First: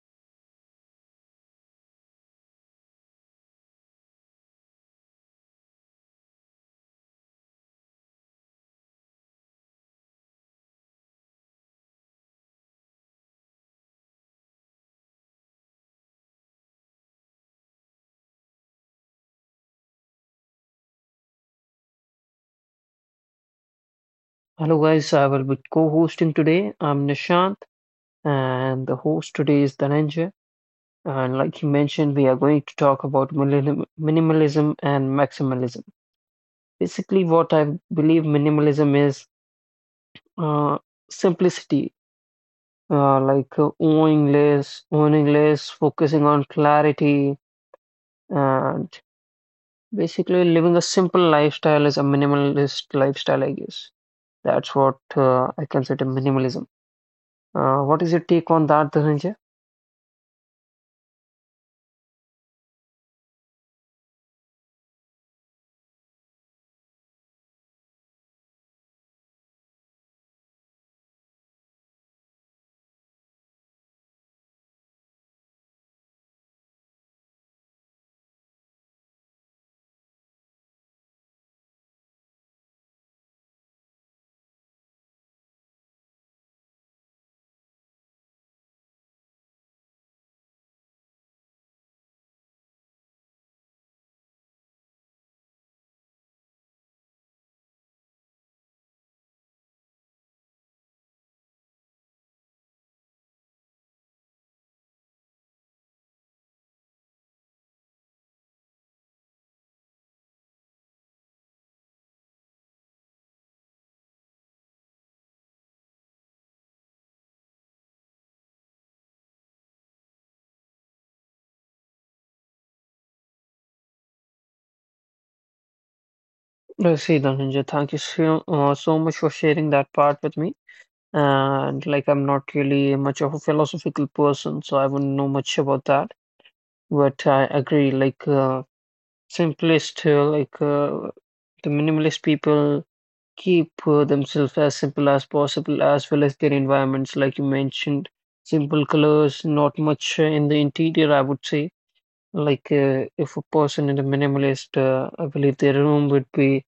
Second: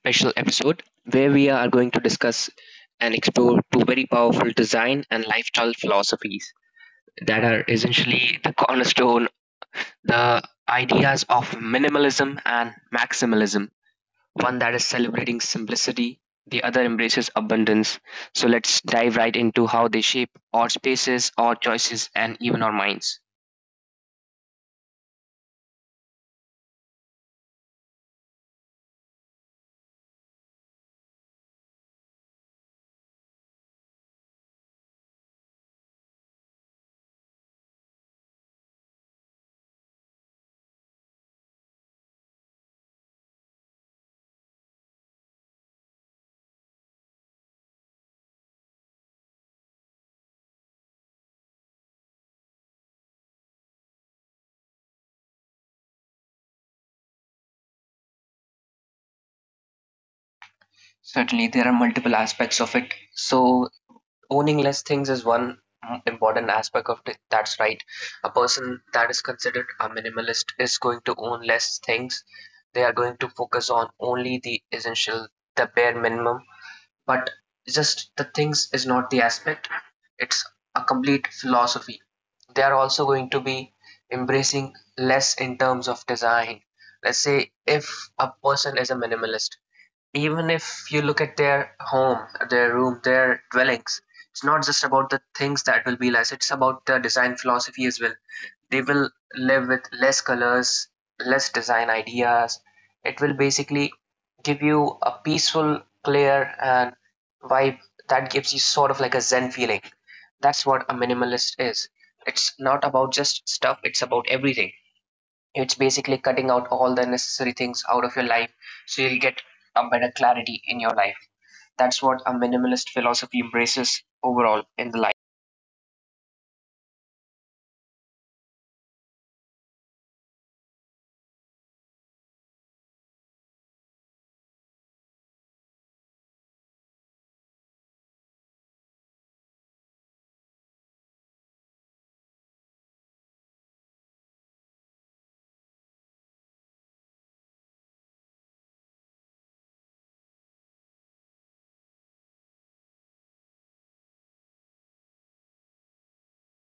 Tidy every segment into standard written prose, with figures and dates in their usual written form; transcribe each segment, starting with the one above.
special episode where we are going to discuss and explore two very powerful design and lifestyle philosophies that are essentially the cornerstone, the ideas of minimalism and maximalism. One that is celebrating simplicity, the other embraces abundance. So let's dive right into how they shape our spaces, our choices, and even our minds. Hello, guys. I will be co hosting today. I'm Nishant, and the host today is Dhananjay. And like he mentioned, we are going to talk about minimalism and maximalism. Basically, what I believe minimalism is uh, simplicity, owning less, focusing on clarity, and basically living a simple lifestyle is a minimalist lifestyle, I guess. That's what I consider minimalism. What is your take on that, Dhananjay? Certainly, there are multiple aspects of it. So owning less things is one important aspect of it. That's right. A person that is considered a minimalist is going to own less things. They are going to focus on only the essential, the bare minimum. But just the things is not the aspect. It's a complete philosophy. They are also going to be embracing less in terms of design. Let's say if a person is a minimalist, even if you look at their home, their room, their dwellings, it's not just about the things that will be less, it's about the design philosophy as well. They will live with less colors, less design ideas. It will basically give you a peaceful, clear, and vibe that gives you sort of like a Zen feeling. That's what a minimalist is. It's not about just stuff, it's about everything. It's basically cutting out all the necessary things out of your life so you'll get a better clarity in your life. That's what a minimalist philosophy embraces overall in the life. I see, Dhananjay. Thank you so much for sharing that part with me. And like, I'm not really much of a philosophical person, so I wouldn't know much about that. But I agree, simplest, uh, like, uh, the minimalist people keep themselves as simple as possible, as well as their environments, like you mentioned. Simple colors, not much in the interior, I would say. If a person in a minimalist, I believe their room would be.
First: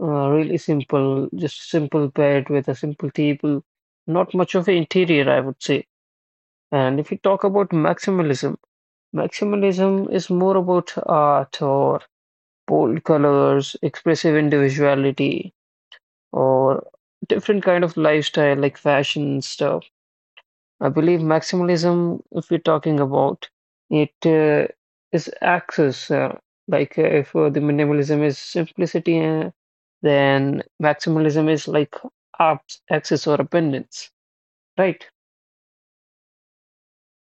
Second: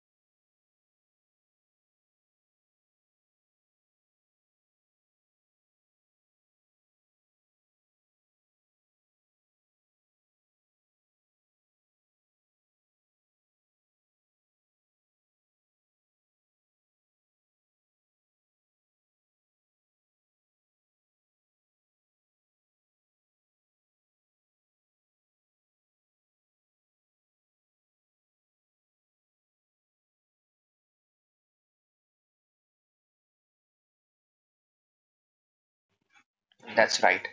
Really simple, just simple bed with a simple table, not much of an interior, I would say. And if we talk about maximalism, maximalism is more about art or bold colors, expressive individuality, or different kind of lifestyle like fashion stuff. I believe maximalism, if we're talking about it, uh, is access. Like if The minimalism is simplicity, then maximalism is like access or abundance, right? That's right.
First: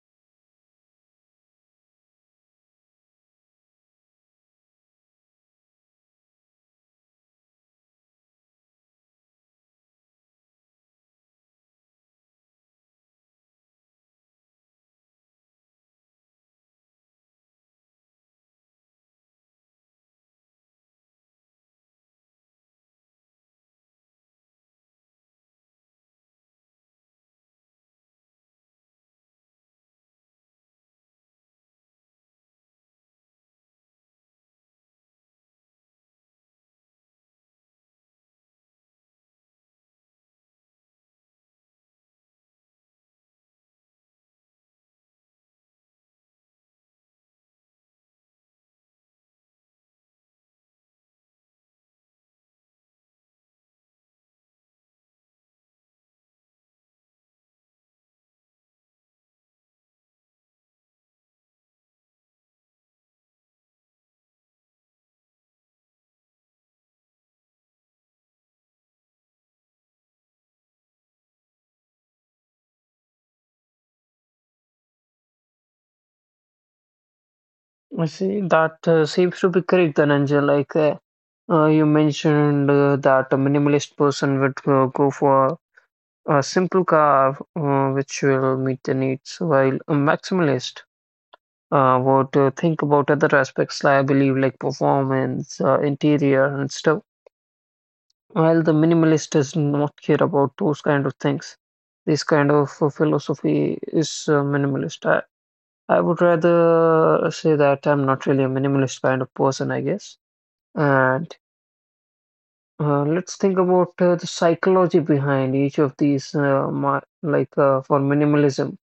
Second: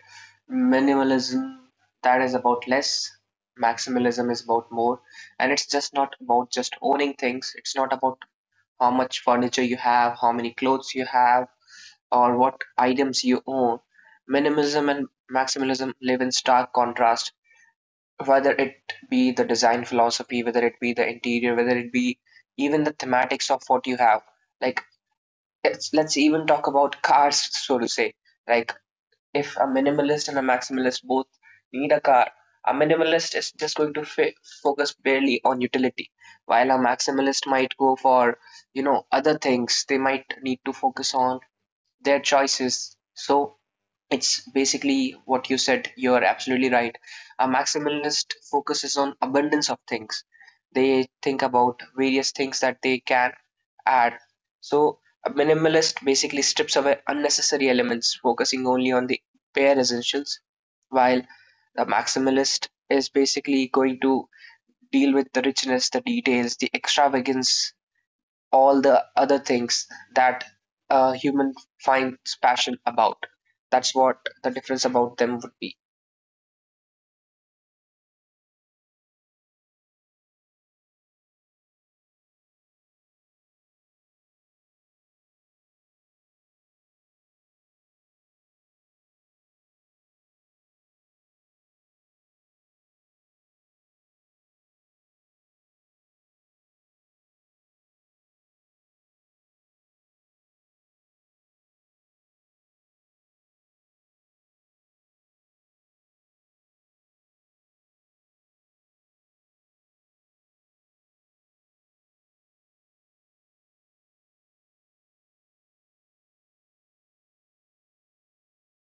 Minimalism that is about less, maximalism is about more, and it's just not about just owning things. It's not about how much furniture you have, how many clothes you have, or what items you own. Minimalism and maximalism live in stark contrast whether it be the design philosophy, whether it be the interior, whether it be even the thematics of what you have. Like let's even talk about cars, so to say. Like if a minimalist and a maximalist both need a car, a minimalist is just going to focus barely on utility, while a maximalist might go for you know other things. They might need to focus on their choices. So it's basically what you said, you're absolutely right. A maximalist focuses on abundance of things. They think about various things that they can add. So a minimalist basically strips away unnecessary elements, focusing only on the bare essentials, while the maximalist is basically going to deal with the richness, the details, the extravagance, all the other things that a human finds passion about. That's what the difference about them would be. I see that seems to be correct, Dhananjay. You mentioned that a minimalist person would go for a simple car which will meet the needs, while a maximalist would think about other aspects, I believe, like performance, interior, and stuff. While the minimalist does not care about those kind of things, this kind of philosophy is minimalist. I would rather say that I'm not really a minimalist kind of person, I guess. And let's think about the psychology behind each of these, my, like for minimalism.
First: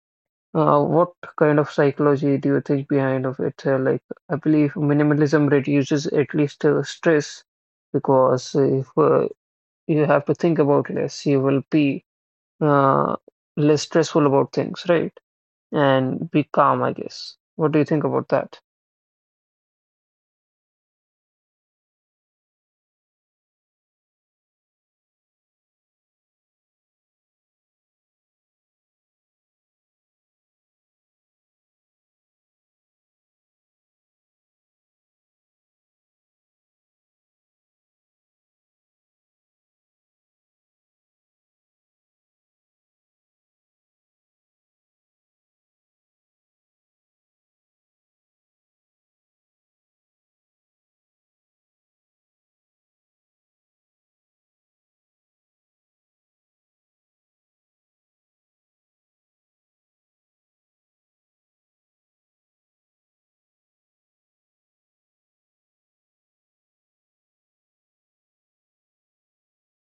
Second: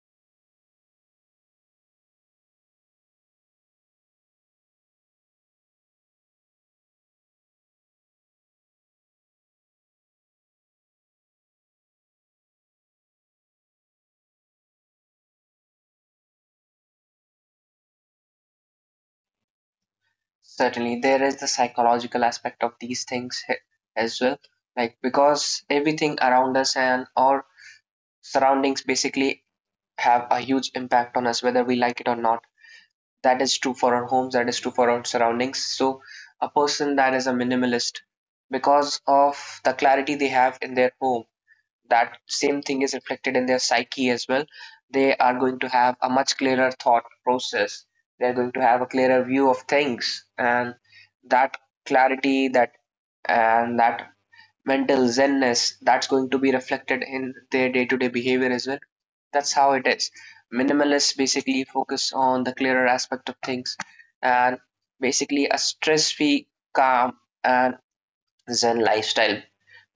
What kind of psychology do you think behind of it? I believe minimalism reduces at least stress because if you have to think about less, you will be uh, less stressful about things, right? And be calm, I guess. What do you think about that? Certainly, there is the psychological aspect of these things as well. Like, because everything around us and our surroundings basically have a huge impact on us, whether we like it or not. That is true for our homes, that is true for our surroundings. So, a person that is a minimalist, because of the clarity they have in their home, that same thing is reflected in their psyche as well. They are going to have a much clearer thought process. They're going to have a clearer view of things, and that clarity, that, and that mental zenness, that's going to be reflected in their day-to-day behavior as well. That's how it is. Minimalists basically focus on the clearer aspect of things and basically a stress-free, calm, and Zen lifestyle.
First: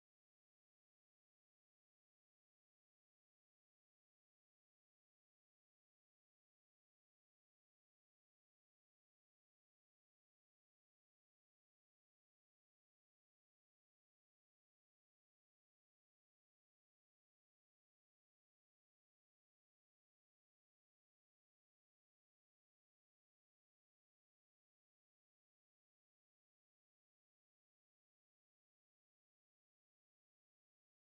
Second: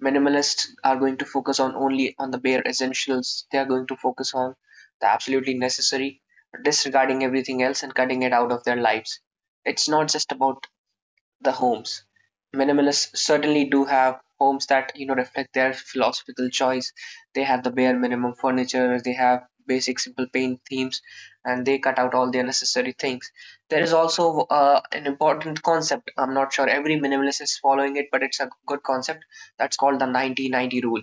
Minimalists are going to focus on only on the bare essentials. They are going to focus on the absolutely necessary, disregarding everything else and cutting it out of their lives. It's not just about the homes. Minimalists certainly do have homes that you know reflect their philosophical choice. They have the bare minimum furniture, they have basic simple paint themes, and they cut out all the unnecessary things. There is also an important concept. I'm not sure every minimalist is following it, but it's a good concept. That's called the 90-90 rule.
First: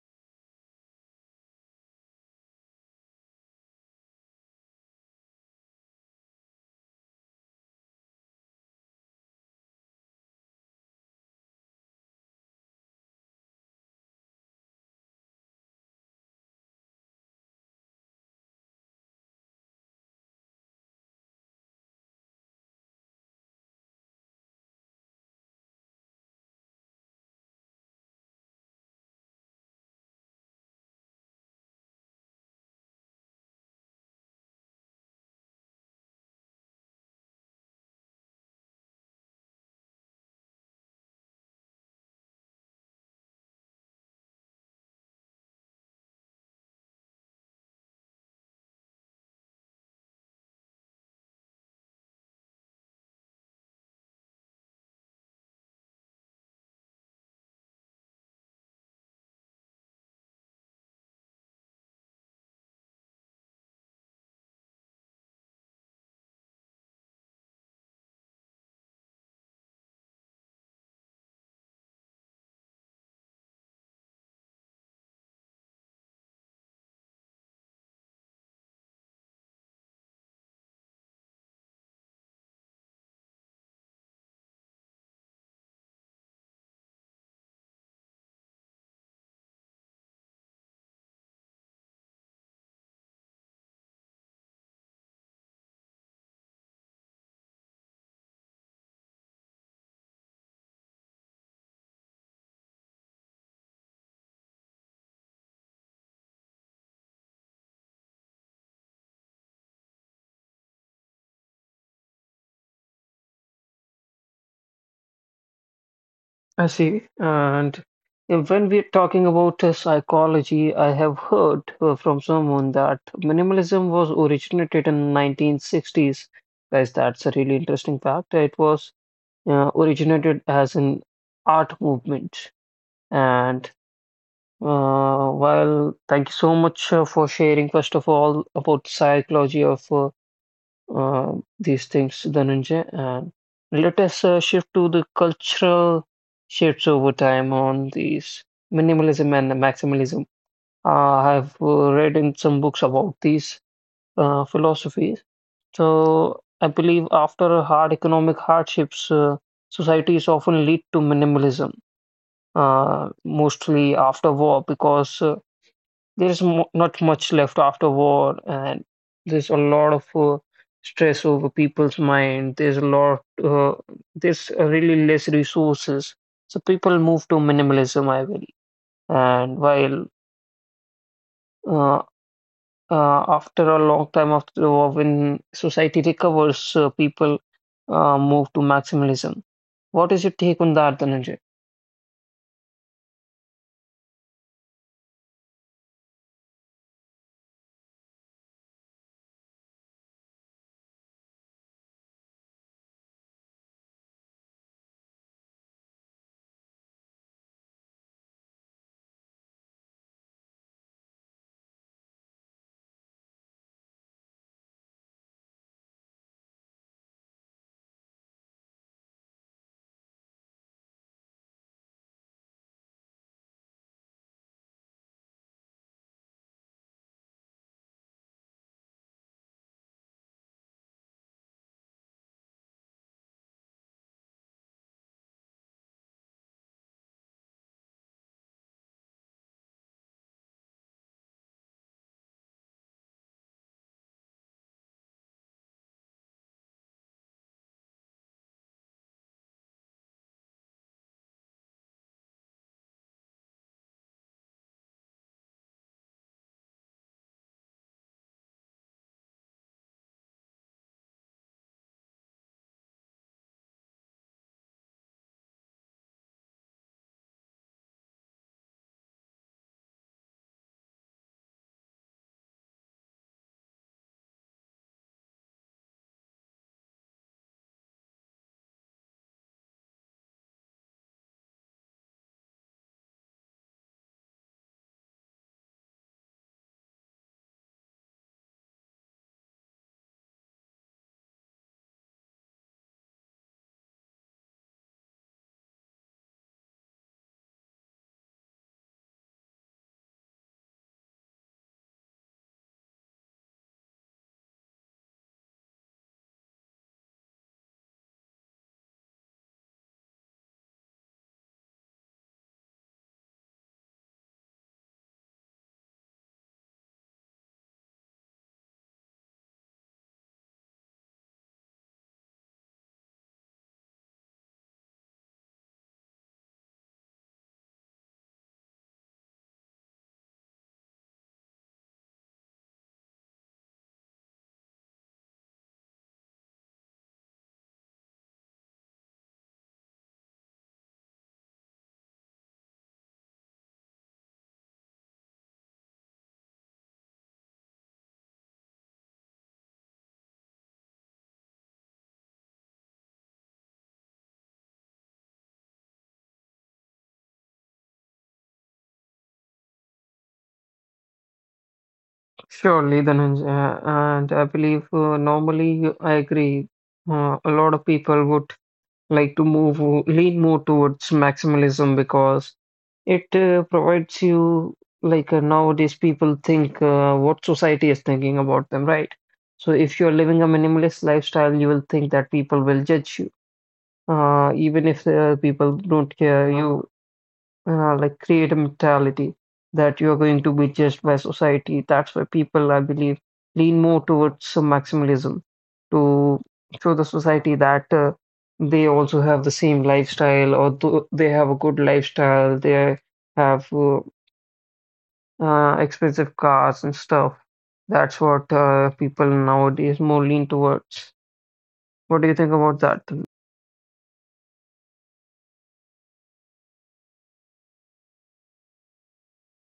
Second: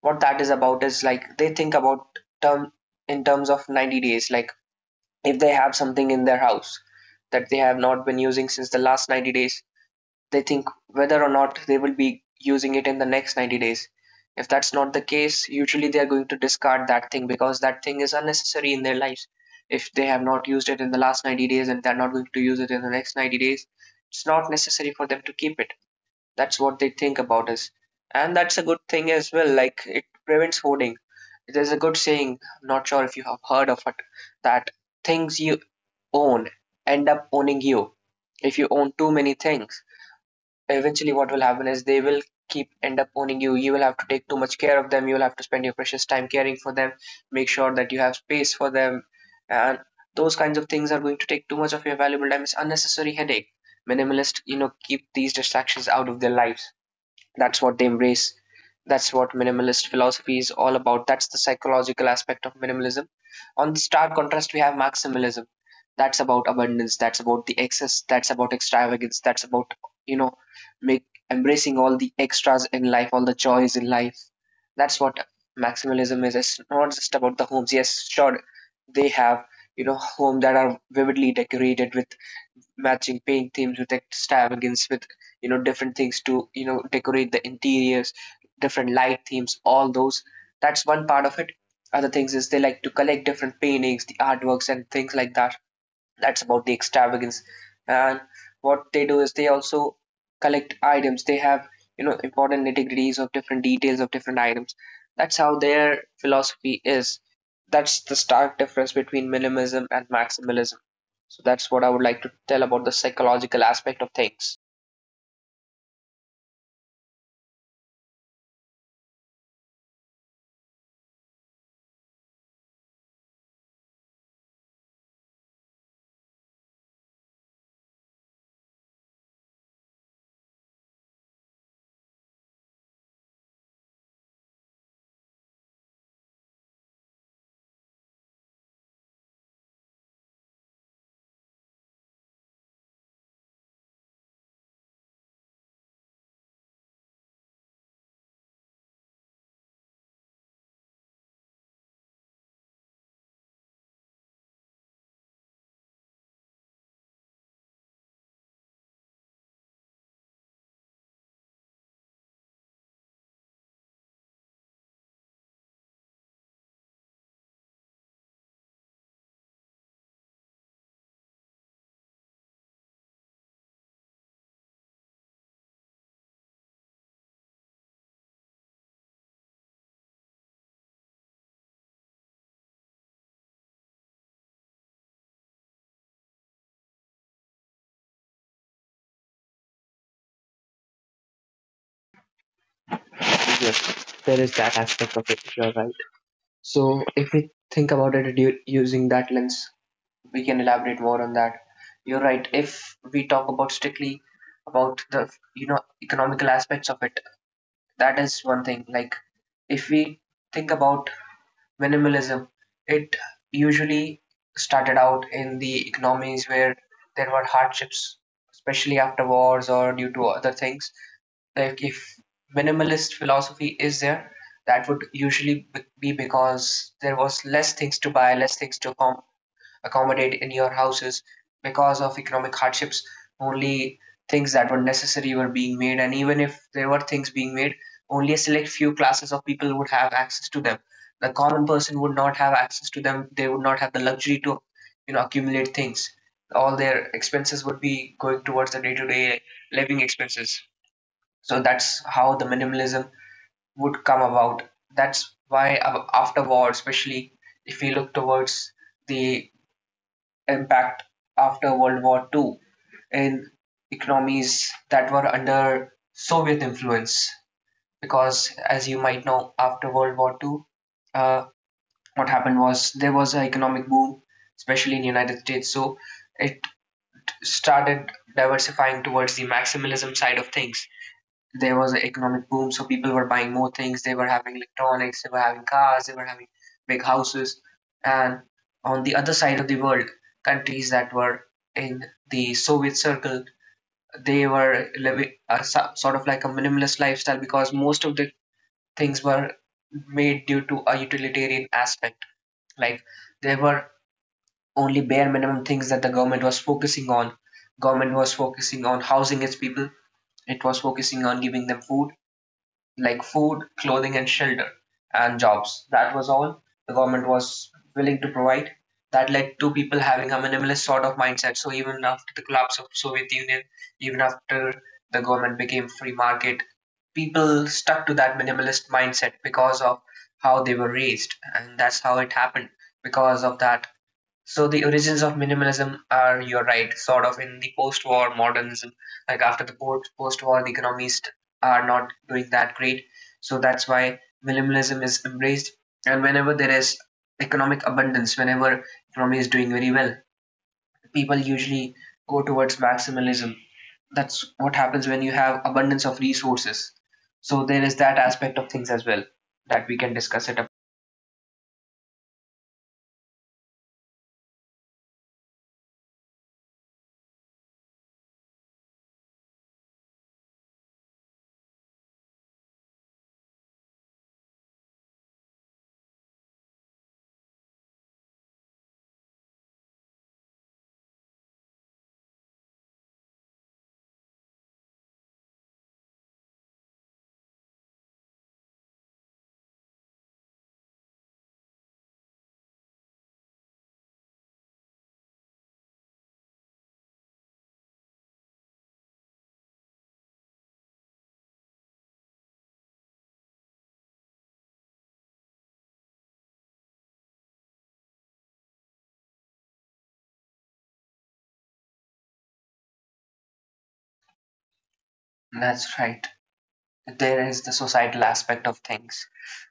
What that is about is like they think about term in terms of 90 days. Like if they have something in their house that they have not been using since the last 90 days, they think whether or not they will be using it in the next 90 days. If that's not the case, usually they are going to discard that thing because that thing is unnecessary in their lives. If they have not used it in the last 90 days and they're not going to use it in the next 90 days, it's not necessary for them to keep it. That's what they think about us, and that's a good thing as well. Like, it prevents hoarding. There's a good saying, I'm not sure if you have heard of it, that things you own end up owning you. If you own too many things, eventually what will happen is they will keep end up owning you. You will have to take too much care of them, you will have to spend your precious time caring for them, make sure that you have space for them, and those kinds of things are going to take too much of your valuable time. It's unnecessary headache. Minimalist, you know, keep these distractions out of their lives. That's what they embrace. That's what minimalist philosophy is all about. That's the psychological aspect of minimalism. On the stark contrast, we have maximalism. That's about abundance. That's about the excess. That's about extravagance. That's about, you know, make embracing all the extras in life, all the joys in life. That's what maximalism is. It's not just about the homes. Yes, sure, they have, you know, homes that are vividly decorated with matching paint themes, with extravagance, with you know different things to you know decorate the interiors, different light themes, all those. That's one part of it. Other things is they like to collect different paintings, the artworks and things like that. That's about the extravagance. And what they do is they also collect items. They have you know important nitty gritties of different details of different items. That's how their philosophy is. That's the stark difference between minimalism and maximalism. So that's what I would like to tell about the psychological aspect of things. I see. And when we're talking about psychology, I have heard from someone that minimalism was originated in 1960s. Guys, that's a really interesting fact. It was originated as an art movement. And while thank you so much for sharing, first of all, about psychology of uh, these things, Dhananjay. And let us shift to the cultural shifts over time on these minimalism and maximalism. I have read in some books about these philosophies. So I believe after hard economic hardships, societies often lead to minimalism mostly after war because there's mo not much left after war, and there's a lot of stress over people's mind. There's really less resources. So people move to minimalism, I will. And while uh, after a long time after the war, when society recovers, people move to maximalism. What is your take on that, Dhananjay? Yes, there is that aspect of it. You're right. So if we think about it using that lens, we can elaborate more on that. You're right. If we talk about strictly about the you know economical aspects of it, that is one thing. Like if we think about minimalism, it usually started out in the economies where there were hardships, especially after wars or due to other things. Like if minimalist philosophy is there, that would usually be because there was less things to buy, less things to accommodate in your houses because of economic hardships. Only things that were necessary were being made, and even if there were things being made, only a select few classes of people would have access to them. The common person would not have access to them. They would not have the luxury to you know accumulate things. All their expenses would be going towards the day-to-day living expenses. So that's how the minimalism would come about. That's why after war, especially if we look towards the impact after World War Two in economies that were under Soviet influence, because as you might know, after World War Two, uh, what happened was there was an economic boom, especially in United States. So it started diversifying towards the maximalism side of things. There was an economic boom, so people were buying more things. They were having electronics, they were having cars, they were having big houses. And on the other side of the world, countries that were in the Soviet circle, they were living a sort of like a minimalist lifestyle because most of the things were made due to a utilitarian aspect. Like there were only bare minimum things that the government was focusing on. Government was focusing on housing its people. It was focusing on giving them food, like food, clothing, and shelter, and jobs. That was all the government was willing to provide. That led to people having a minimalist sort of mindset. So even after the collapse of Soviet Union, even after the government became free market, people stuck to that minimalist mindset because of how they were raised, and that's how it happened. Because of that, so the origins of minimalism are, you're right, sort of in the post-war modernism. Like after the post-war, the economists are not doing that great. So that's why minimalism is embraced. And whenever there is economic abundance, whenever economy is doing very well, people usually go towards maximalism. That's what happens when you have abundance of resources. So there is that aspect of things as well that we can discuss it. Up. Surely, Dhananjay, and I believe normally I agree. A lot of people would like to move, lean more towards maximalism because it provides you nowadays people think what society is thinking about them, right? So if you're living a minimalist lifestyle, you will think that people will judge you, even if people don't care you create a mentality that you're going to be judged by society. That's why people, I believe, lean more towards some maximalism to show the society that they also have the same lifestyle or th they have a good lifestyle, they have expensive cars and stuff. That's what people nowadays more lean towards. What do you think about that? That's right. There is the societal aspect of things.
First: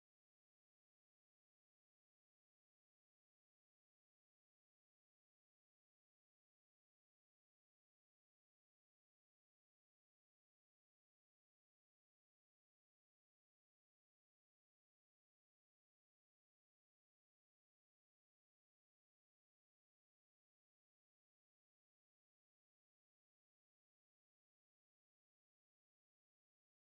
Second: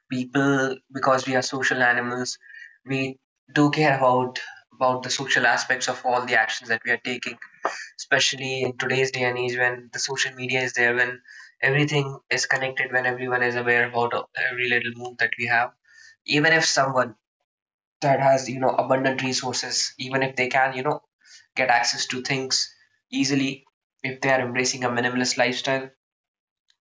People, because we are social animals, we do care about the social aspects of all the actions that we are taking, especially in today's day and age, when the social media is there, when everything is connected, when everyone is aware about every little move that we have. Even if someone that has, you know, abundant resources, even if they can, you know, get access to things easily, if they are embracing a minimalist lifestyle,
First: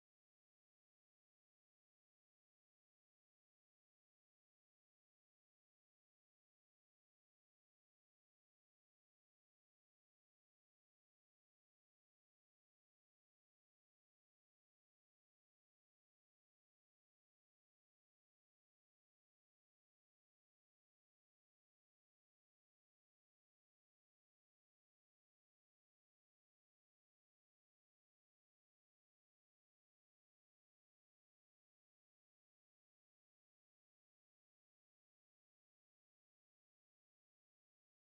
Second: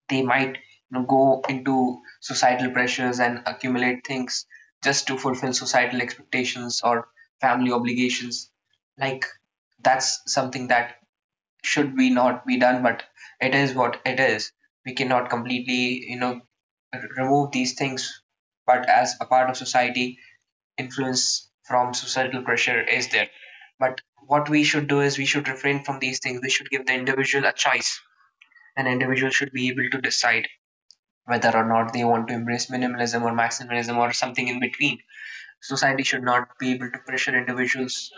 they might, go into societal pressures and accumulate things just to fulfill societal expectations or family obligations. Like, that's something that should be not be done, but it is what it is. We cannot completely, remove these things, but as a part of society, influence from societal pressure is there. But what we should do is we should refrain from these things. We should give the individual a choice. An individual should be able to decide whether or not they want to embrace minimalism or maximalism or something in between. Society should not be able to pressure individuals.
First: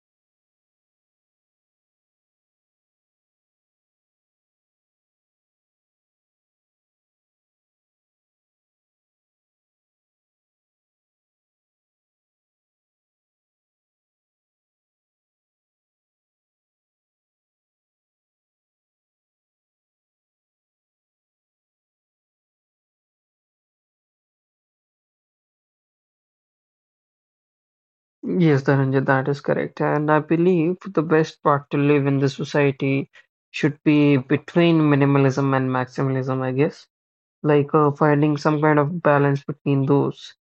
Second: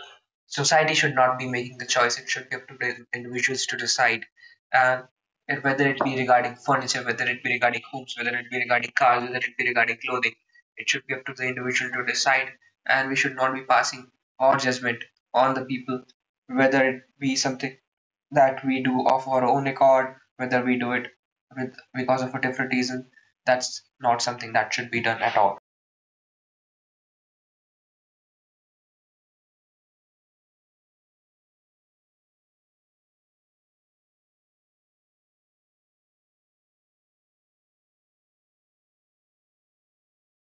Society should not be making the choice. It should be up to the individuals to decide. uh, And whether it be regarding furniture, whether it be regarding homes, whether it be regarding cars, whether it be regarding clothing, it should be up to the individual to decide. And we should not be passing our judgment on the people, whether it be something that we do of our own accord, whether we do it with because of a different reason, that's not something that should be done at all. Yes, Dhananjay, that is correct. And I believe the best part to live in the society should be between minimalism and maximalism, I guess. Finding some kind of balance between those,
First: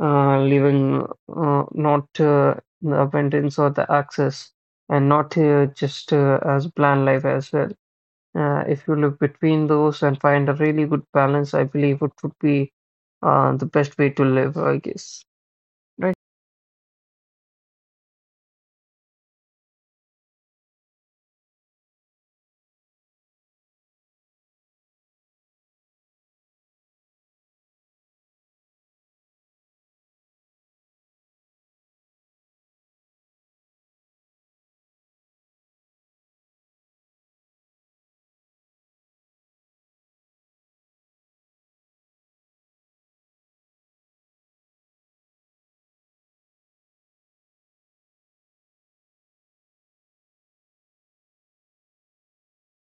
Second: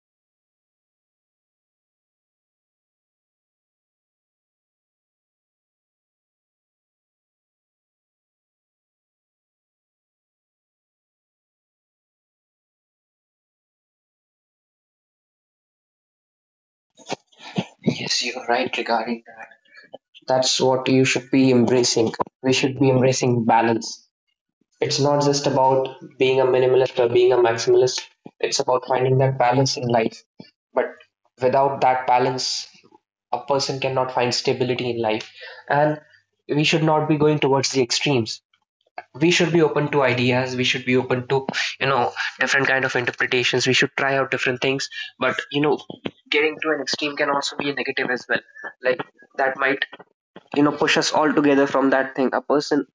living not the abundance or the access, and not just as bland life as well. If you live between those and find a really good balance, I believe it would be the best way to live, I guess. Right? Yes, you're right regarding that. That's what you should be embracing. We should be embracing balance. It's not just about being a minimalist or being a maximalist, it's about finding that balance in life. But without that balance, a person cannot find stability in life. And we should not be going towards the extremes. We should be open to ideas. We should be open to, you know, different kind of interpretations. We should try out different things. But, you know, getting to an extreme can also be a negative as well. Like, that might, you know, push us all together from that thing. A person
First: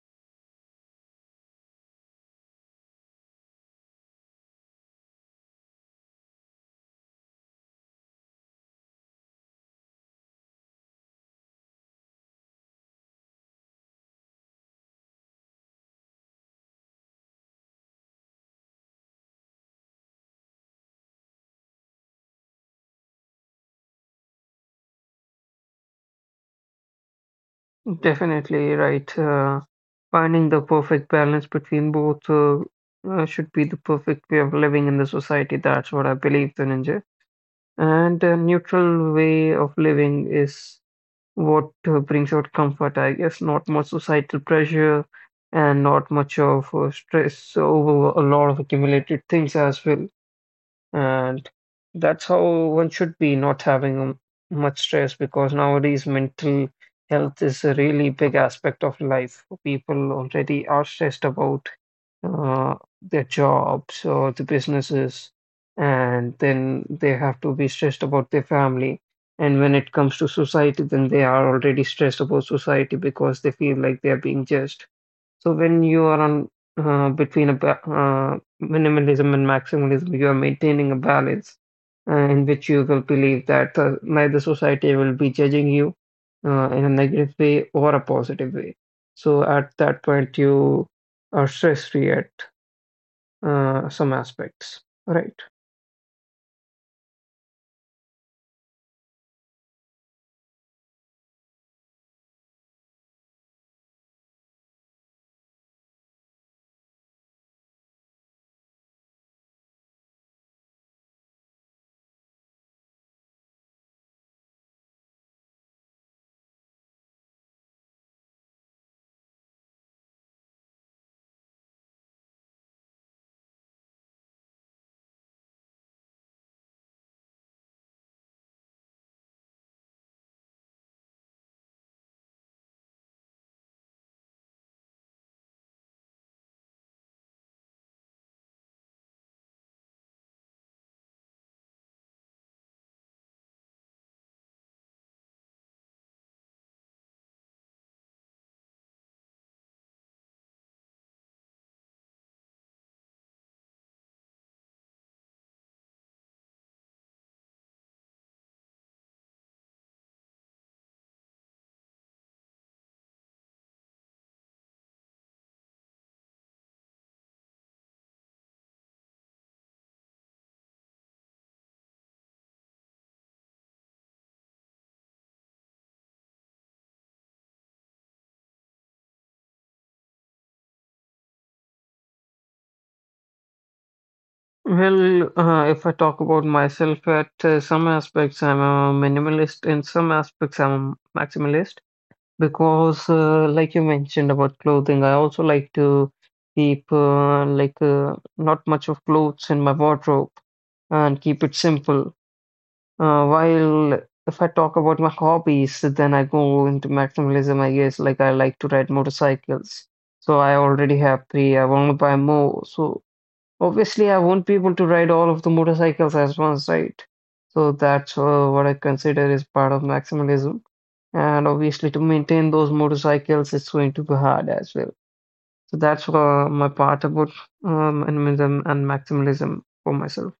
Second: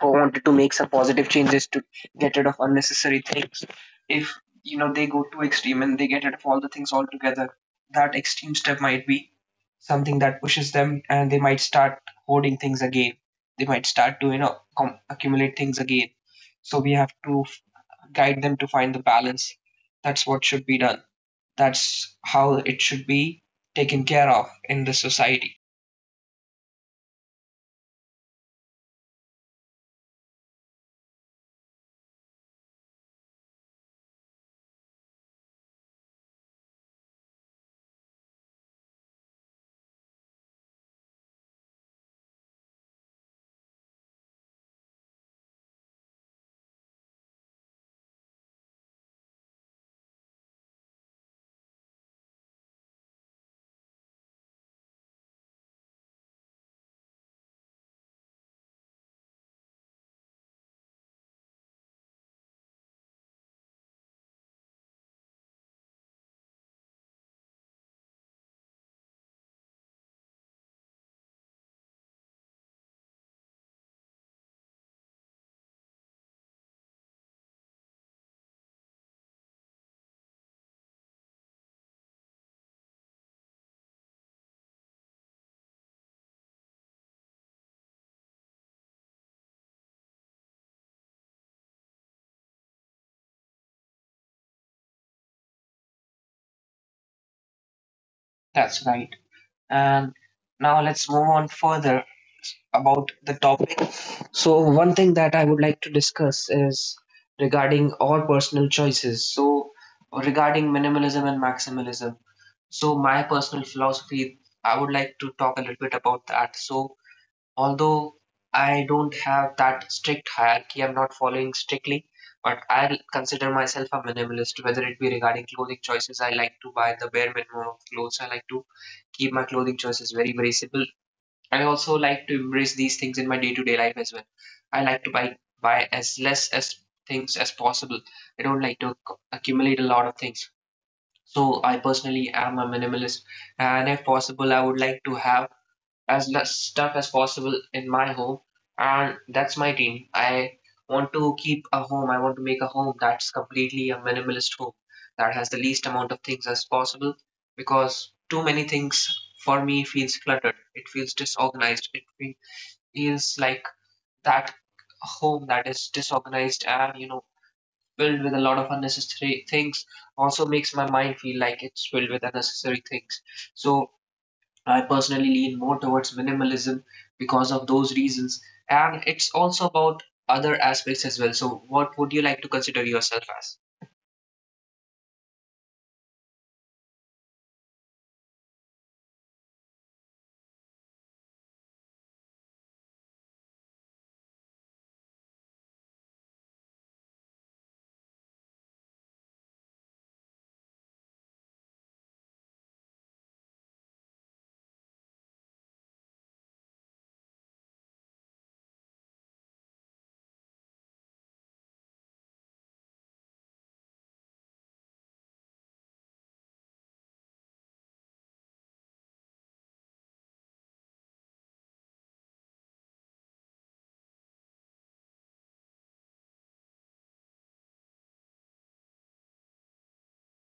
who wanted to make some positive changes, to get rid of unnecessary things, if, you know, they go too extreme and they get rid of all the things altogether, that extreme step might be something that pushes them, and they might start hoarding things again. They might start to, accumulate things again. So we have to guide them to find the balance. That's what should be done. That's how it should be taken care of in the society. Definitely right. Finding the perfect balance between both should be the perfect way of living in the society. That's what I believe, Dhananjay. And a neutral way of living is what brings out comfort, I guess. Not much societal pressure and not much of stress over a lot of accumulated things as well. And that's how one should be, not having much stress, because nowadays mental health is a really big aspect of life. People already are stressed about uh, their jobs or the businesses, and then they have to be stressed about their family. And when it comes to society, then they are already stressed about society because they feel like they are being judged. So when you are on between minimalism and maximalism, you are maintaining a balance in which you will believe that neither society will be judging you in a negative way or a positive way. So at that point, you are stress free at some aspects. Right. That's right. And now let's move on further about the topic. So, one thing that I would like to discuss is regarding our personal choices. So, regarding minimalism and maximalism. So, my personal philosophy, I would like to talk a little bit about that. So, although I don't have that strict hierarchy, I'm not following strictly, but I consider myself a minimalist, whether it be regarding clothing choices. I like to buy the bare minimum of clothes. I like to keep my clothing choices very, very simple. I also like to embrace these things in my day-to-day life as well. I like to buy as less as things as possible. I don't like to accumulate a lot of things. So I personally am a minimalist, and if possible, I would like to have as less stuff as possible in my home. And that's my dream. I want to keep a home. I want to make a home that's completely a minimalist home, that has the least amount of things as possible. Because too many things, for me, feels cluttered. It feels disorganized. It feels like that home that is disorganized and, you know, filled with a lot of unnecessary things also makes my mind feel like it's filled with unnecessary things. So I personally lean more towards minimalism because of those reasons. And it's also about other aspects as well. So, what would you like to consider yourself as? Well, if I talk about myself, at some aspects I'm a minimalist, in some aspects I'm a maximalist. Because, like you mentioned about clothing, I also like to keep not much of clothes in my wardrobe and keep it simple. While if I talk about my hobbies, then I go into maximalism, I guess. Like I like to ride motorcycles, so I already have three. I want to buy more, so obviously I won't be able to ride all of the motorcycles as once, right? So that's what I consider is part of maximalism. And obviously, to maintain those motorcycles, it's going to be hard as well. So that's my part about minimalism and maximalism for myself.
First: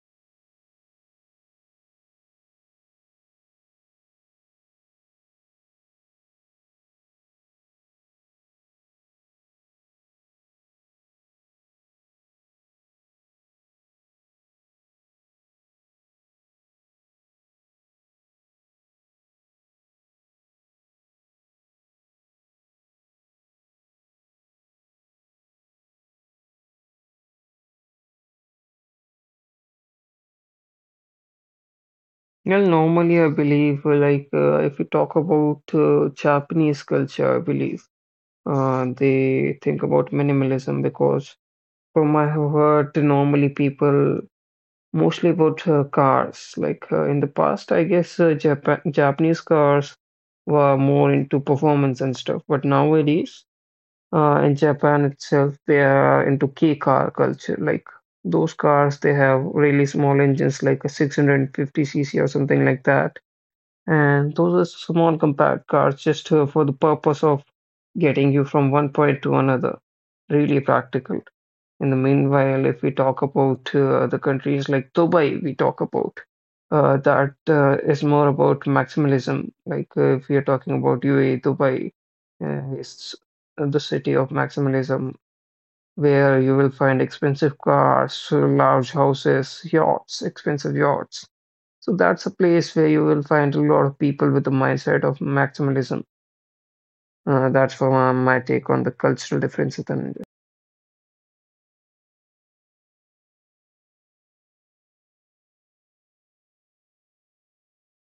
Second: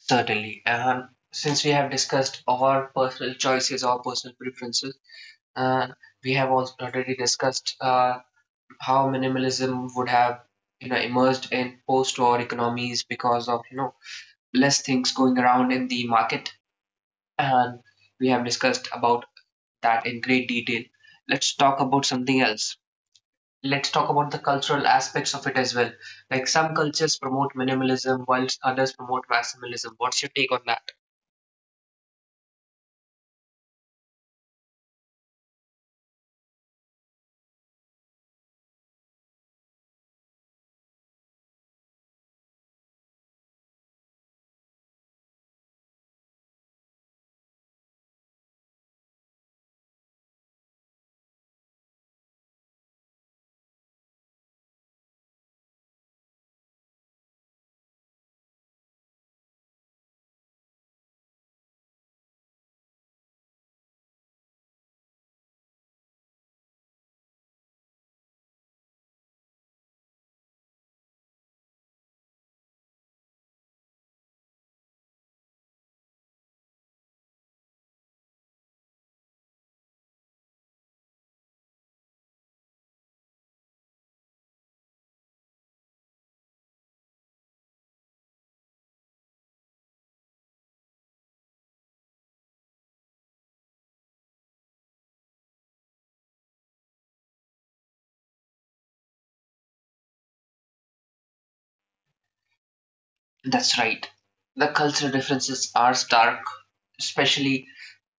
Certainly. And since we have discussed our personal choices, our personal preferences, and we have also already discussed how minimalism would have, you know, emerged in post-war economies because of, you know, less things going around in the market, and we have discussed about that in great detail. Let's talk about something else. Let's talk about the cultural aspects of it as well. Like, some cultures promote minimalism, whilst others promote maximalism. What's your take on that? Well, normally, I believe, if we talk about Japanese culture, I believe they think about minimalism because, from I have heard, normally people mostly about cars. In the past, I guess Japanese cars were more into performance and stuff, but nowadays in Japan itself, they are into kei car culture. Like those cars, they have really small engines, like a 650 cc or something like that. And those are small compact cars just for the purpose of getting you from one point to another. Really practical. In the meanwhile, if we talk about the countries like Dubai, we talk about that is more about maximalism. If we are talking about UAE, Dubai is the city of maximalism, where you will find expensive cars, large houses, yachts, expensive yachts. So that's a place where you will find a lot of people with the mindset of maximalism. That's for my take on the cultural differences in India. That's right. The cultural differences are stark, especially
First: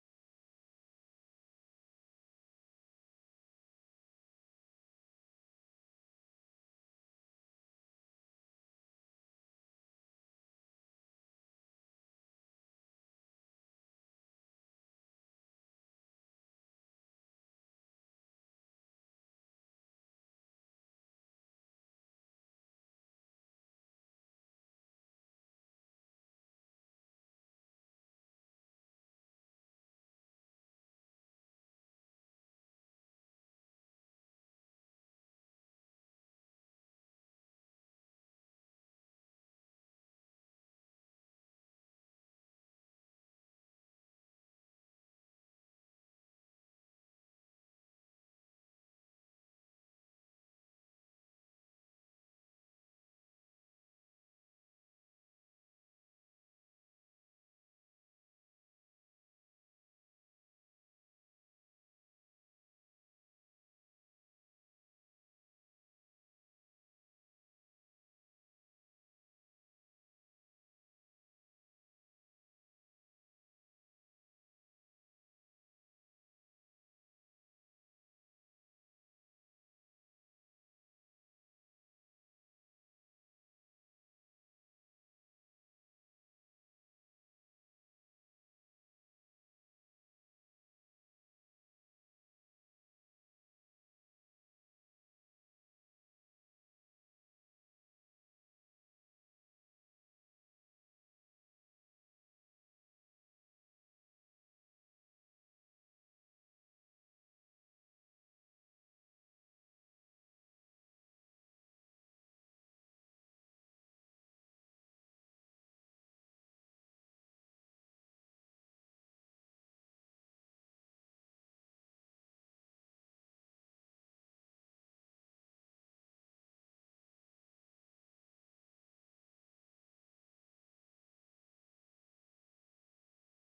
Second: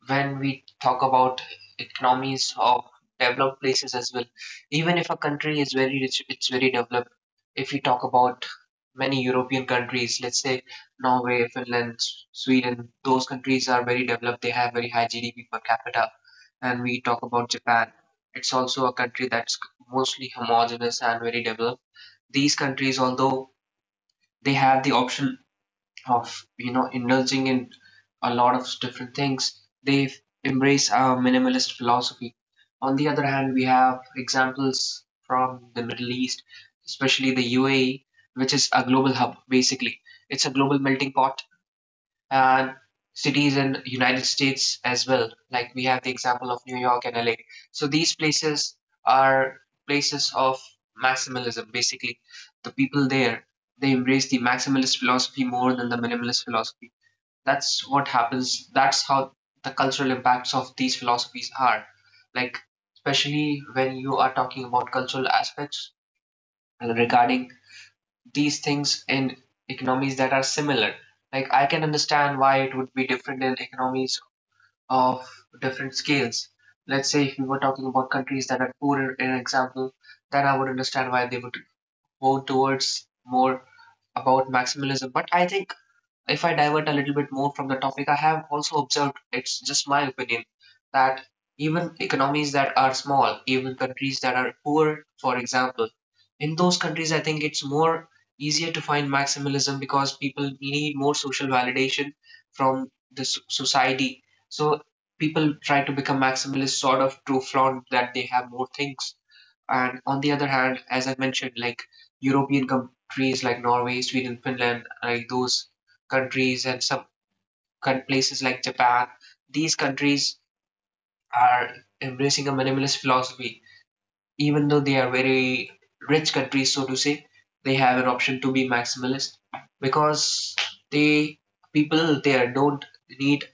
when we talk about economies of developed places as well. Even if a country is very rich, it's very developed, if we talk about many European countries, let's say Norway, Finland, Sweden, those countries are very developed. They have very high GDP per capita. And we talk about Japan, it's also a country that's mostly homogeneous and very developed. These countries, although they have the option of, you know, indulging in a lot of different things, they embrace a minimalist philosophy. On the other hand, we have examples from the Middle East, especially the UAE, which is a global hub, basically. It's a global melting pot. And cities in United States as well. Like, we have the example of New York and LA. So these places are places of maximalism. Basically, the people there, they embrace the maximalist philosophy more than the minimalist philosophy. That's what happens. That's how the cultural impacts of these philosophies are. Like, especially when you are talking about cultural aspects regarding these things in economies that are similar. Like, I can understand why it would be different in economies of different scales. Let's say if we were talking about countries that are poorer, in example, then I would understand why they would go towards more about maximalism. But I think, if I divert a little bit more from the topic, I have also observed, it's just my opinion, that even economies that are small, even countries that are poor, for example, in those countries, I think it's more easier to find maximalism because people need more social validation from the society. So people try to become maximalist sort of to flaunt that they have more things. And on the other hand, as I mentioned, like, European countries like Norway, Sweden, Finland, like those countries and some places like Japan, these countries are embracing a minimalist philosophy. Even though they are very rich countries, so to say, they have an option to be maximalist, because they, people there don't need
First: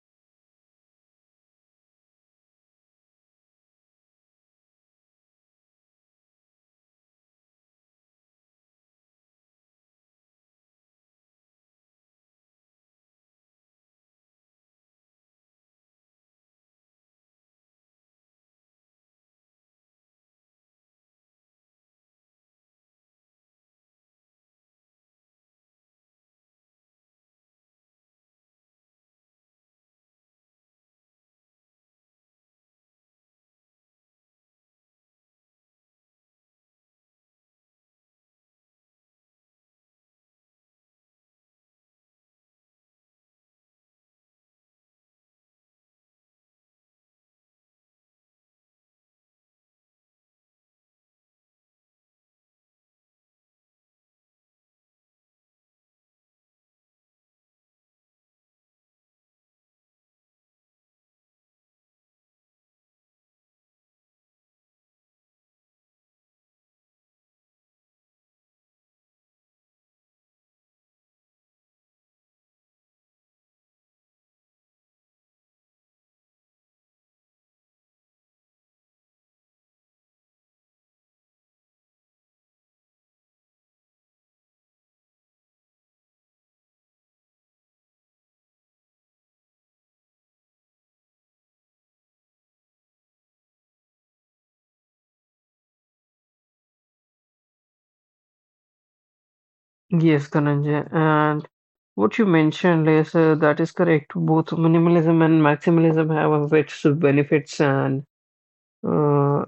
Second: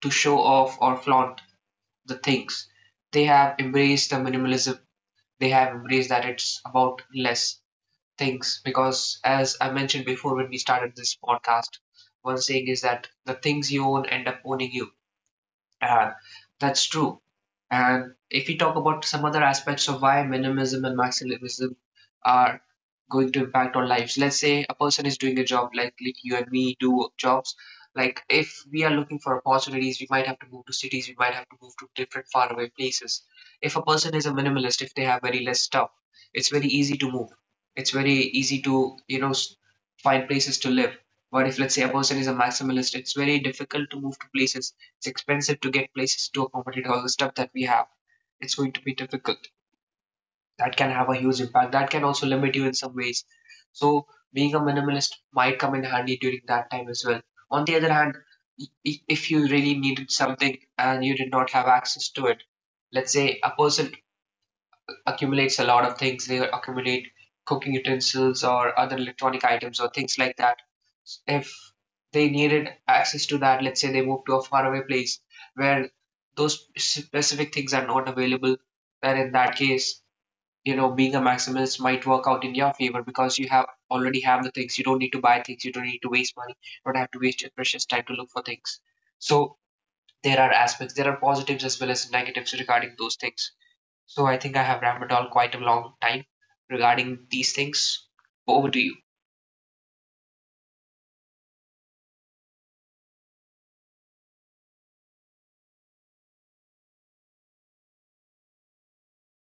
to show off or flaunt the things. They have embraced the minimalism. They have embraced that it's about less things. Because, as I mentioned before, when we started this podcast, one saying is that the things you own end up owning you. Yeah, that's true. And if we talk about some other aspects of why minimalism and maximalism are going to impact on lives, let's say a person is doing a job, like you and me do jobs. Like, if we are looking for opportunities, we might have to move to cities, we might have to move to different faraway places. If a person is a minimalist, if they have very less stuff, it's very easy to move. It's very easy to, you know, find places to live. But if, let's say, a person is a maximalist, it's very difficult to move to places. It's expensive to get places to accommodate all the stuff that we have. It's going to be difficult. That can have a huge impact. That can also limit you in some ways. So being a minimalist might come in handy during that time as well. On the other hand, i- if you really needed something and you did not have access to it, let's say a person accumulates a lot of things. They accumulate cooking utensils or other electronic items or things like that. If they needed access to that, let's say they move to a faraway place where those specific things are not available, then in that case, you know, being a maximalist might work out in your favor because you have already have the things. You don't need to buy things. You don't need to waste money. You don't have to waste your precious time to look for things. So there are aspects. There are positives as well as negatives regarding those things. So I think I have rambled on quite a long time regarding these things. Over to you. Yes, Dhananjay. And what you mentioned is that is correct. Both minimalism and maximalism have of its benefits, and uh,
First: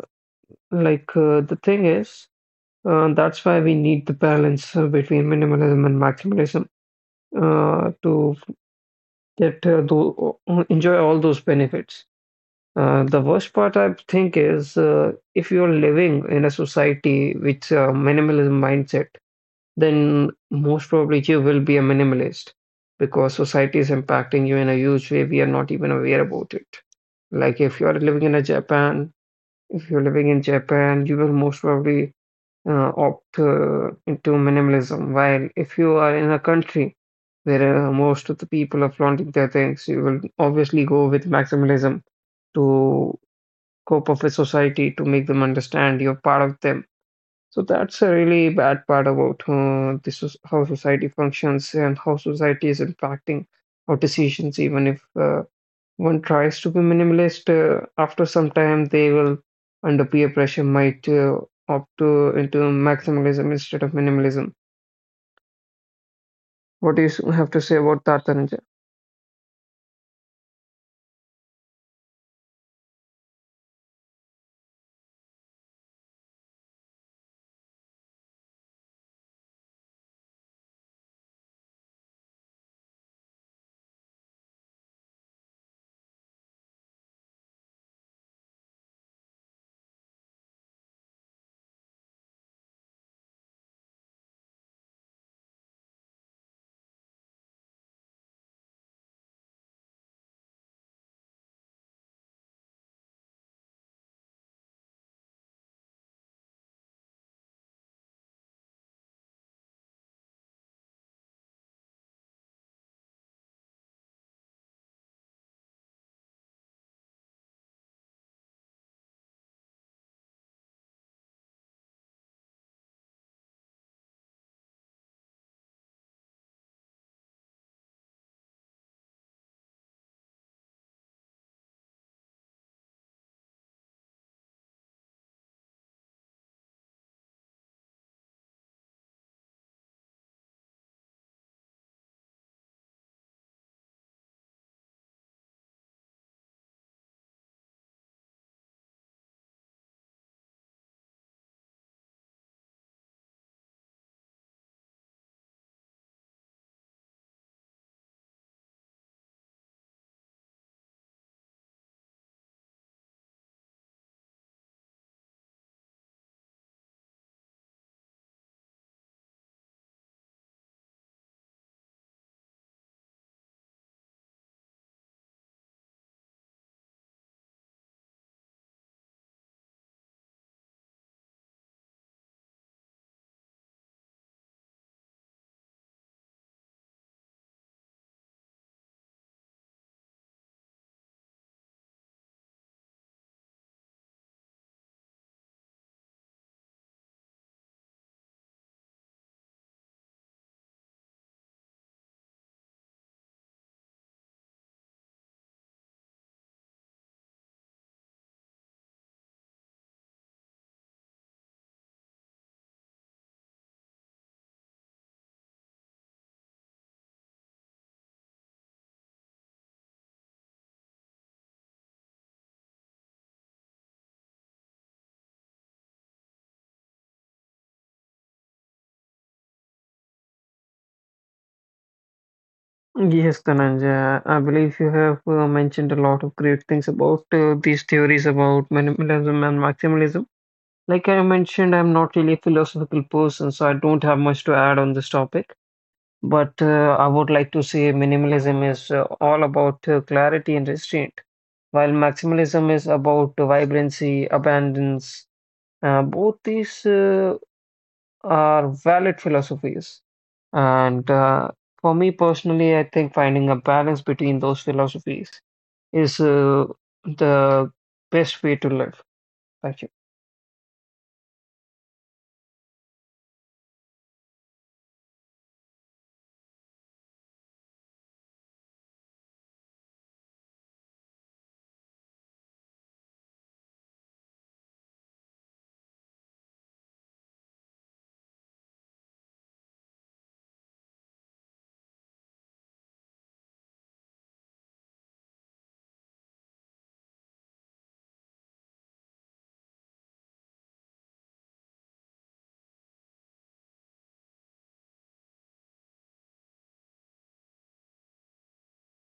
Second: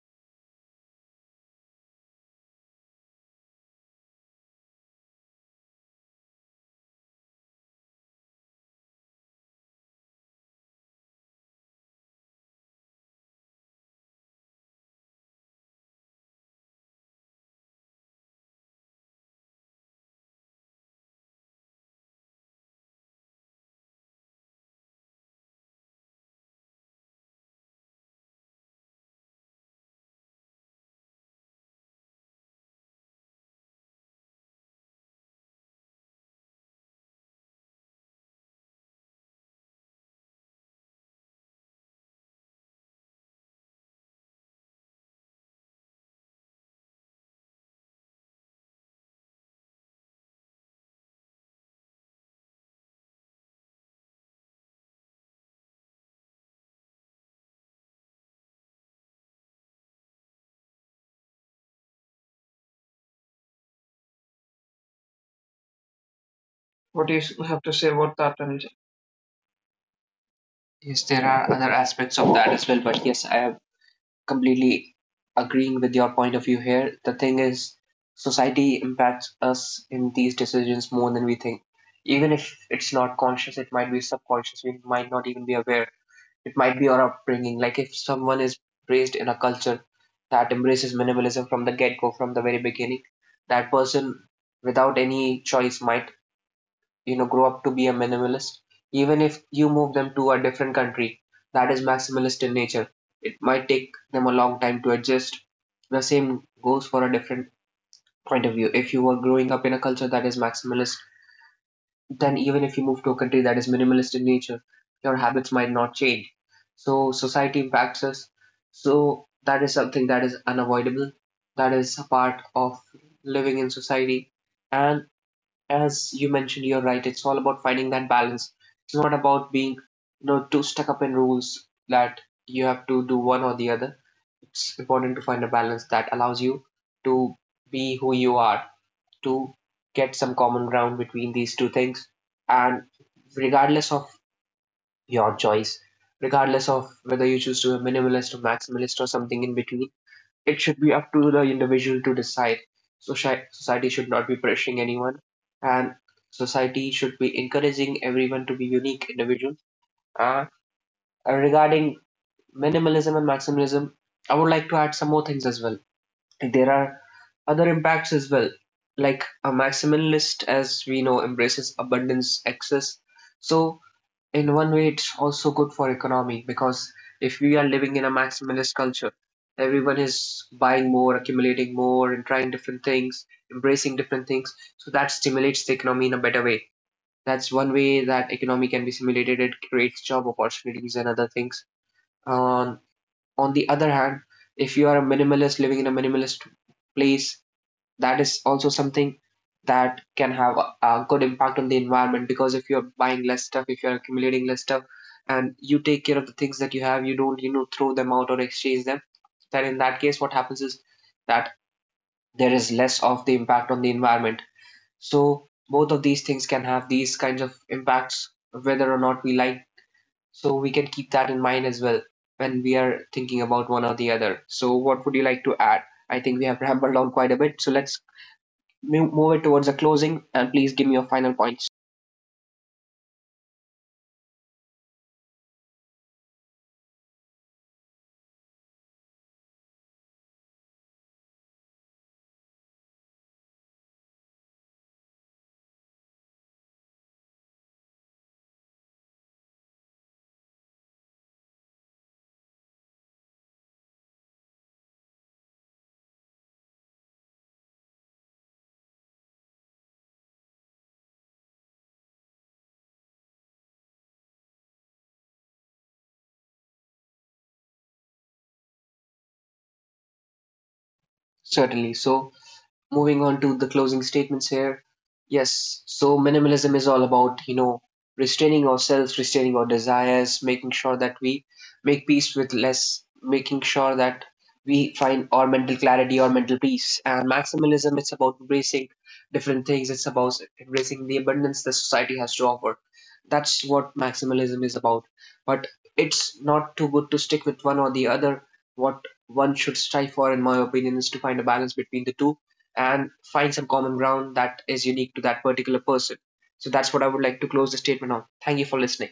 the thing is, that's why we need the balance between minimalism and maximalism to get enjoy all those benefits. The worst part, I think, is if you're living in a society with minimalism mindset, then most probably you will be a minimalist because society is impacting you in a huge way. We are not even aware about it. Like if you are living in a Japan, if you're living in Japan, you will most probably opt into minimalism. While if you are in a country where most of the people are flaunting their things, you will obviously go with maximalism to cope up with society to make them understand you're part of them. So that's a really bad part about this is how society functions and how society is impacting our decisions. Even if one tries to be minimalist, after some time they will, under peer pressure, might opt to into maximalism instead of minimalism. What do What you do you have to have to say say about about that, that? Tanja? And yes, there are other aspects of that as well, but yes, I am completely agreeing with your point of view here. The thing is, society impacts us in these decisions more than we think. Even if it's not conscious, it might be subconscious. We might not even be aware. It might be your upbringing. Like if someone is raised in a culture that embraces minimalism from the get-go, from the very beginning, that person, without any choice, might, grow up to be a minimalist. Even if you move them to a different country that is maximalist in nature, it might take them a long time to adjust. The same goes for a different point of view. If you were growing up in a culture that is maximalist, then even if you move to a country that is minimalist in nature, your habits might not change. So society impacts us. So that is something that is unavoidable. That is a part of living in society. And as you mentioned, you're right. It's all about finding that balance. It's not about being, too stuck up in rules that you have to do one or the other. It's important to find a balance that allows you to be who you are to get some common ground between these two things. And regardless of your choice, regardless of whether you choose to be minimalist or maximalist or something in between, it should be up to the individual to decide. So society should not be pressuring anyone, and society should be encouraging everyone to be unique individuals. Uh, Regarding minimalism and maximalism, I would like to add some more things as well. There are other impacts as well, like a maximalist, as we know, embraces abundance, excess. So, in one way, it's also good for economy because if we are living in a maximalist culture, everyone is buying more, accumulating more, and trying different things, embracing different things. So that stimulates the economy in a better way. That's one way that economy can be stimulated. It creates job opportunities and other things. Um, on the other hand, if you are a minimalist living in a minimalist place, that is also something that can have a good impact on the environment, because if you're buying less stuff, if you're accumulating less stuff and you take care of the things that you have, you don't, throw them out or exchange them, then in that case what happens is that there is less of the impact on the environment. So both of these things can have these kinds of impacts, whether or not we like. So we can keep that in mind as well when we are thinking about one or the other. So what would you like to add? I think we have rambled on quite a bit, so let's move, it towards a closing, and please give me your final points. Yes, Dhananjay, I believe you have mentioned a lot of great things about these theories about minimalism and maximalism. Like I mentioned, I'm not really a philosophical person, so I don't have much to add on this topic. But I would like to say minimalism is all about clarity and restraint, while maximalism is about vibrancy, abundance. Both these are valid philosophies. And for me personally, I think finding a balance between those philosophies is the best way to live. Thank you. Certainly. So moving on to the closing statements here. Yes, so minimalism is all about, restraining ourselves, restraining our desires, making sure that we make peace with less, making sure that we find our mental clarity, our mental peace. And maximalism, it's about embracing different things, it's about embracing the abundance that society has to offer. That's what maximalism is about. But it's not too good to stick with one or the other. What one should strive for, in my opinion, is to find a balance between the two and find some common ground that is unique to that particular person. So that's what I would like to close the statement on. Thank you for listening.